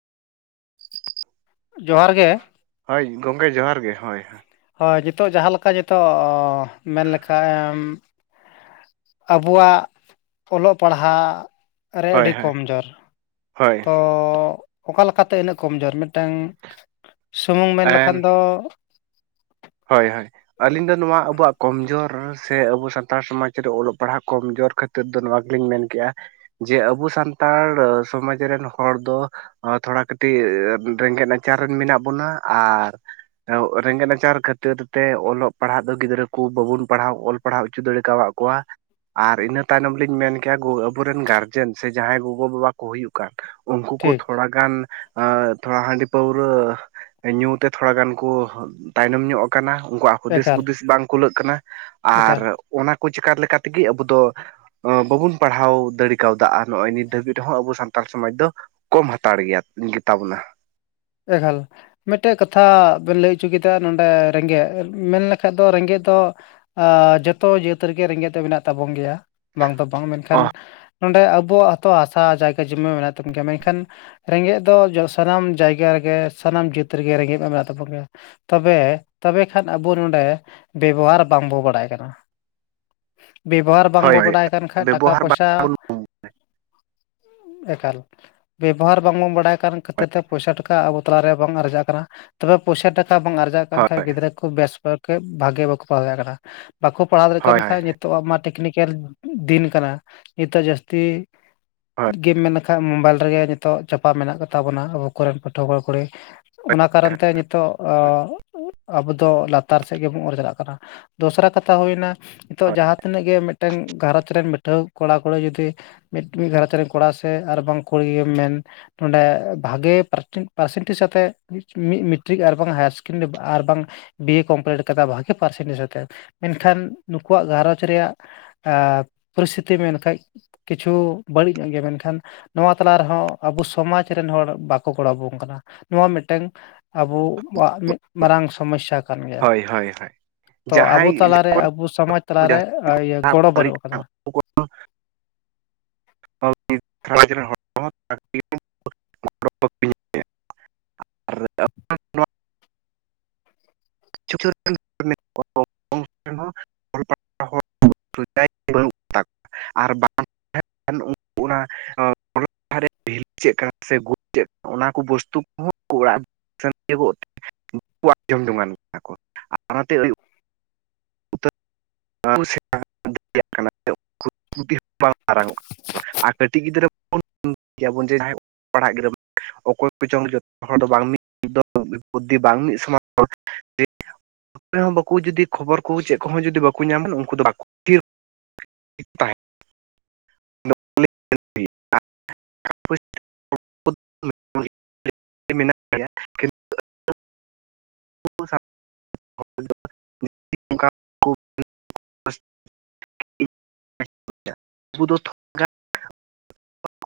ᱡᱚᱦᱟᱨ ᱜᱮ ᱦᱳᱭ ᱜᱚᱝᱠᱮ ᱡᱚᱦᱟᱨ ᱜᱮ ᱦᱳᱭ ᱦᱳᱭ ᱦᱳᱭ ᱡᱮᱛᱚᱜ ᱡᱟᱦᱟᱸ ᱞᱮᱠᱟ ᱡᱮᱛᱚᱜ ᱢᱮᱱ ᱞᱮᱠᱷᱟᱢ ᱟᱵᱚᱣᱟᱜ ᱚᱞᱚᱜ ᱯᱟᱲᱦᱟᱜ ᱨᱮ ᱦᱳᱭ ᱟᱹᱰᱤ ᱦᱳᱭ ᱠᱚᱢᱡᱳᱨ ᱦᱳᱭ ᱛᱚ ᱚᱠᱟ ᱞᱮᱠᱟᱛᱮ ᱤᱱᱟᱹᱜ ᱠᱚᱢ ᱡᱳᱨ ᱢᱤᱫᱴᱟᱹᱝ ᱥᱩᱢᱩᱝ ᱢᱮᱱ ᱞᱮᱠᱷᱟᱱ ᱮᱱ ᱫᱚ ᱦᱳᱭ ᱦᱳᱭ ᱟᱹᱞᱤᱧ ᱫᱚ ᱱᱚᱣᱟ ᱟᱵᱚᱣᱟᱜ ᱠᱚᱢᱡᱳᱨ ᱥᱮ ᱟᱵᱚ ᱥᱟᱱᱛᱟᱲ ᱥᱚᱢᱟᱡᱽ ᱨᱮ ᱚᱞᱚᱜ ᱯᱟᱲᱦᱟᱜ ᱠᱚᱢᱡᱳᱨ ᱠᱷᱟᱹ ᱛᱤᱨ ᱫᱚ ᱱᱚᱣᱟ ᱜᱮᱞᱤᱧ ᱢᱮᱱ ᱠᱮ-ᱟ ᱡᱮ ᱟᱵᱚ ᱥᱟᱱᱛᱟᱲ ᱥᱚᱢᱟᱡᱽ ᱨᱮᱱ ᱦᱚᱲ ᱫᱚ ᱛᱷᱚᱲᱟ ᱠᱟᱹᱴᱤᱡ ᱨᱮᱸᱜᱮᱡ ᱱᱟᱪᱟᱨ ᱨᱮᱱ ᱢᱮᱱᱟᱜ ᱵᱚᱱᱟ ᱟᱨ ᱨᱮᱜᱮᱡ ᱱᱟᱪᱟᱨ ᱠᱷᱟᱹ ᱛᱤᱨ ᱛᱮ ᱚᱞᱚᱜ ᱯᱟᱲᱦᱟᱜ ᱫᱚ ᱜᱤᱫᱽᱨᱟᱹ ᱠᱩ ᱵᱟᱵᱩᱱ ᱯᱟᱲᱦᱟᱣ ᱚᱞ ᱯᱟᱲᱦᱟᱣ ᱚᱪᱩ ᱫᱟᱲᱮ ᱠᱟᱣᱟᱫ ᱠᱚᱣᱟ ᱟᱨ ᱤᱱᱟᱹ ᱛᱟᱭᱱᱚᱢ ᱞᱤᱧ ᱢᱮᱱ ᱠᱮᱭᱟ ᱜᱳ ᱟᱵᱚᱨᱮᱱ ᱜᱟᱨᱡᱮᱱ ᱥᱮ ᱡᱟᱦᱟᱸᱭ ᱜᱚᱜᱚ ᱵᱟᱵᱟ ᱠᱚ ᱦᱩᱭᱩᱜ ᱠᱟᱱ ᱩᱱᱠᱩ ᱠᱚ ᱴᱷᱤᱠ ᱛᱷᱚᱲᱟ ᱜᱟᱱ ᱛᱷᱚᱲᱟ ᱦᱟᱺᱰᱤ ᱯᱟᱹᱣᱨᱟᱹ ᱧᱩ ᱛᱮ ᱛᱷᱚᱲᱟ ᱜᱟᱱ ᱠᱚ ᱛᱟᱭᱱᱚᱢ ᱧᱚᱜ ᱠᱟᱱᱟ ᱩᱱᱠᱩ ᱟᱜ ᱦᱩᱫᱤᱥ ᱮᱠᱟᱞ ᱵᱩᱫᱤᱥ ᱵᱟᱝ ᱠᱩᱞᱟᱹᱜ ᱠᱟᱱᱟ ᱮᱠᱟᱞ ᱟᱨ ᱚᱱᱟ ᱠᱚ ᱪᱮᱠᱟ ᱞᱮᱠᱟ ᱛᱮᱜᱮ ᱟᱵᱩ ᱫᱚ ᱵᱟᱵᱩᱱ ᱯᱟᱲᱦᱟᱣ ᱫᱟᱲᱤ ᱠᱟᱣᱫᱟ ᱟᱨ ᱱᱚᱜ-ᱚᱭ ᱱᱤᱛ ᱫᱷᱟᱹᱵᱤᱡ ᱨᱮᱦᱚᱸ ᱟᱵᱚ ᱥᱟᱱᱛᱟᱞ ᱥᱚᱢᱟᱡᱽ ᱫᱚ ᱠᱚᱢ ᱦᱟᱛᱟᱲ ᱜᱮᱭᱟ ᱜᱮᱛᱟ ᱵᱚᱱᱟ᱾ ᱮᱠᱟᱞ ᱢᱮᱴᱮᱡ ᱠᱟᱛᱷᱟ ᱵᱮᱱ ᱞᱟᱹᱭ ᱩᱪᱚ ᱠᱮᱫᱟ ᱱᱚᱰᱮ ᱨᱮᱸᱜᱮᱡ ᱢᱮᱱ ᱞᱮᱠᱷᱟᱡ ᱫᱚ ᱨᱮᱸᱜᱮᱡ ᱫᱚ ᱡᱚᱛᱚ ᱡᱟᱹᱛ ᱨᱮᱜᱮ ᱨᱮᱸᱜᱮᱡ ᱫᱚ ᱢᱮᱱᱟᱜ ᱛᱟᱵᱚᱱ ᱜᱮᱭᱟ ᱵᱟᱝ ᱫᱚ ᱵᱟᱝ ᱢᱮᱱᱠᱷᱟᱱ ᱚ ᱱᱚᱰᱮ ᱟᱵᱩᱣᱟᱜ ᱦᱚᱛᱚ ᱦᱟᱥᱟ ᱡᱟᱭᱜᱟ ᱡᱚᱢᱤ ᱢᱮᱱᱟᱜ ᱛᱟᱵᱚᱱ ᱜᱮᱭᱟ ᱢᱮᱱᱠᱷᱟᱱ ᱨᱮᱸᱜᱮᱡ ᱫᱚ ᱥᱟᱱᱟᱢ ᱡᱟᱭ ᱜᱟ ᱨᱮᱜᱮ ᱥᱟᱱᱟᱢ ᱡᱟᱹᱛ ᱨᱮᱜᱮ ᱨᱮᱸᱜᱮᱡ ᱢᱟ ᱢᱮᱱᱟᱜ ᱛᱟᱵᱚᱱ ᱜᱮ ᱛᱚᱵᱮ ᱛᱚᱵᱮ ᱠᱷᱟᱱ ᱟᱵᱚ ᱱᱚᱰᱮ ᱵᱮᱵᱚᱦᱟᱨ ᱵᱟᱝᱵᱚ ᱵᱟᱲᱟᱭ ᱠᱟᱱᱟ᱾ ᱵᱮᱵᱚᱦᱟᱨ ᱵᱟᱝᱵᱚ ᱦᱳᱭ ᱵᱟᱰᱟᱭ ᱠᱟᱱ ᱠᱷᱟᱡ ᱴᱟᱠᱟ ᱵᱮᱵᱚᱦᱟᱨ ᱯᱚᱭᱥᱟ ᱵᱟᱝᱵᱚᱱ ᱮᱠᱟᱞ ᱵᱮᱵᱚᱦᱟᱨ ᱵᱟᱝᱵᱚᱱ ᱵᱟᱰᱟᱭ ᱠᱟᱱ ᱠᱷᱟᱹᱛᱤᱨ ᱛᱮ ᱯᱚᱭᱥᱟ ᱴᱟ ᱠᱟ ᱟᱵᱚ ᱛᱟᱞᱟᱨᱮ ᱵᱟᱝ ᱟᱨᱡᱟᱜ ᱠᱟᱱᱟ ᱛᱚᱵᱮ ᱯᱚᱭᱥᱟ ᱴᱟᱠᱟ ᱵᱟᱝ ᱟᱨᱡᱟᱜ ᱠᱟᱱ ᱠᱷᱟᱡ ᱦᱳᱭ ᱜᱤᱫᱽᱨᱟᱹ ᱠᱩ ᱵᱮᱥ ᱵᱟᱠᱚ ᱵᱷᱟᱜᱮ ᱵᱟᱠᱚ ᱯᱟᱲᱦᱟᱣ ᱫᱟᱲᱭᱟᱜ ᱠᱟᱱᱟ ᱵᱟᱠᱚ ᱯᱟᱲᱦᱟᱣ ᱫᱟᱲᱮᱜ ᱦᱳᱭ ᱠᱟᱱ ᱦᱳᱭ ᱠᱷᱟᱡ ᱱᱤᱛᱚ ᱟᱜ ᱢᱟ ᱴᱮᱠᱱᱤᱠᱮᱞ ᱫᱤᱱ ᱠᱟᱱᱟ ᱱᱤᱛᱚᱜ ᱡᱟᱹᱥᱛᱤ ᱜᱮᱢ ᱢᱮ ᱮᱱᱠᱷᱟᱡ ᱢᱳᱵᱟᱭᱤᱞ ᱨᱮᱜᱮ ᱱᱤᱛᱚᱜ ᱪᱟᱯᱟ ᱢᱮᱱᱟᱜ ᱠᱚᱛᱟ ᱵᱚᱱᱟ ᱟᱵᱚ ᱠᱚᱨᱮᱱ ᱯᱟᱹᱴᱷᱩᱣᱟᱹ ᱠᱩᱲᱟ ᱠᱚᱲᱤ᱾ ᱚᱱᱟ ᱠᱟᱨᱚᱱ ᱛᱮ ᱱᱤᱛᱚᱜ ᱟᱵᱚ ᱫᱚ ᱞᱟᱛᱟᱨ ᱥᱮᱫ ᱜᱮᱵᱚᱱ ᱚᱨ ᱪᱟᱞᱟᱜ ᱠᱟᱱᱟ᱾ ᱫᱚᱥᱨᱟ ᱠᱟᱛᱷᱟ ᱦᱩᱭᱱᱟ ᱱᱤᱛᱚᱜ ᱦᱳᱭ ᱡᱟᱦᱟᱸ ᱛᱤᱱᱟᱹᱜ ᱜᱮ ᱢᱮᱫᱴᱮᱝ ᱜᱷᱟᱨᱚᱸᱡ ᱨᱮᱱ ᱵᱤᱴᱷᱟᱹ ᱠᱚᱲᱟ ᱠᱩᱲᱤ ᱡᱩᱫᱤ ᱢᱤᱫ ᱢᱤᱫ ᱜᱷᱟᱨᱚᱸᱡᱽ ᱨᱮ ᱠᱚᱲᱟ ᱥᱮ ᱟᱨ ᱵᱟᱝ ᱠᱩᱲᱤ ᱜᱮᱢ ᱢᱮᱱ ᱱᱚᱰᱮ ᱵᱷᱟᱜᱮ ᱯᱟᱨ ᱯᱟᱨᱥᱮᱱᱴᱮᱥ ᱟᱛᱮᱜ ᱢᱤᱫ ᱢᱮᱴᱨᱤᱠ ᱟᱨ ᱵᱟᱝ ᱦᱟᱭᱟᱨ ᱥᱮᱠᱮᱱᱰᱟᱨᱤ ᱟᱨ ᱵᱟᱝ ᱵᱤᱭᱮ ᱠᱚᱢᱯᱤᱞᱤᱴ ᱠᱟᱫᱟ ᱵᱷᱟᱜᱮ ᱯᱟᱨᱥᱮᱱᱮᱥ ᱟᱛᱮᱜ ᱢᱮᱱᱠᱷᱟᱱ ᱱᱩᱠᱩᱣᱟᱜ ᱜᱷᱟᱨᱚᱧᱡᱽ ᱨᱮᱭᱟᱜ ᱯᱚᱨᱤᱥᱛᱷᱤᱛᱤ ᱢᱮᱱ ᱠᱷᱟᱡ ᱠᱤᱪᱷᱩ ᱵᱟᱹᱲᱤᱡ ᱧᱚᱜ ᱜᱮᱭᱟ ᱢᱮᱱᱠᱷᱟᱱ ᱱᱚᱣᱟ ᱛᱟᱞᱟ ᱨᱮᱦᱚᱸ ᱟᱵᱚ ᱥᱚᱢᱟᱡᱽ ᱨᱮᱱ ᱦᱚᱲ ᱵᱟᱠᱚ ᱜᱚᱲᱚ ᱵᱚ ᱠᱟᱱᱟ ᱱᱚᱣᱟ ᱢᱤᱫᱴᱮᱝ ᱟᱵᱚᱣᱟᱜ ᱢᱤᱫ ᱢᱟᱨᱟᱝ ᱥᱚᱢᱚᱥᱥᱟ ᱠᱟᱱ ᱜᱮᱭᱟ ᱦᱳᱭ ᱦᱳᱭ ᱦᱳᱭ ᱛᱚ ᱟᱵᱚ ᱡᱟᱦᱟᱸᱭ ᱛᱟᱞᱟᱨᱮ ᱡᱚᱠᱷᱚᱱ ᱟᱵᱩ ᱥᱚᱢᱟᱡᱽ ᱛᱟᱞᱟᱨᱮ ᱤᱭᱟᱹ ᱜᱚᱲᱚ ᱵᱟᱹᱲᱤᱡ ᱵᱟᱹᱱᱩᱜ ᱠᱟᱱᱟ ᱟᱠᱟᱫᱟ᱾ ᱩᱱᱠᱩ [unintelligible] [unintelligible] ᱱᱚᱣᱟ [unintelligible] [unintelligible] [unintelligible] ᱚᱱᱟ ᱠᱚ ᱵᱚᱥᱛᱩ ᱠᱚᱦᱚᱸ ᱚᱲᱟᱜ [unintelligible] ᱩᱛᱟᱹᱨ [unintelligible] ᱟᱨ ᱠᱟᱹᱴᱤᱡ ᱜᱤᱫᱽᱨᱟᱹ [unintelligible] ᱡᱟᱦᱟᱸᱭ ᱯᱟᱲᱦᱟᱜ ᱜᱤᱫᱽᱨᱟᱹᱼᱼ ᱚᱠᱚᱭ ᱠᱚᱪᱚᱝ ᱡᱚᱛᱚ ᱦᱚᱲ ᱫᱚ ᱵᱟᱝ ᱢᱤᱫ [unintelligible] ᱵᱟᱝ ᱢᱤᱫ ᱥᱚᱢᱟᱱᱼᱼ ᱟᱯᱮ ᱦᱚᱸ ᱵᱟᱠᱩ ᱡᱩᱫᱤ ᱠᱷᱚᱵᱚᱨ ᱼᱼ ᱠᱩ ᱪᱮᱫ ᱠᱚᱦᱚᱸ ᱡᱩᱫᱤ ᱵᱟᱠᱚ ᱧᱟᱢᱟ ᱩᱱᱠᱩ ᱫᱚ ᱵᱟᱠᱚ [unintelligible] ᱛᱟᱦᱮᱼᱼ [unintelligible] ᱢᱮᱱᱟᱜ ᱭᱮᱭᱟ [unintelligible] [unintelligible] ᱠᱟ [unintelligible] [unintelligible] ᱩᱱᱠᱩ ᱫᱚᱼᱼ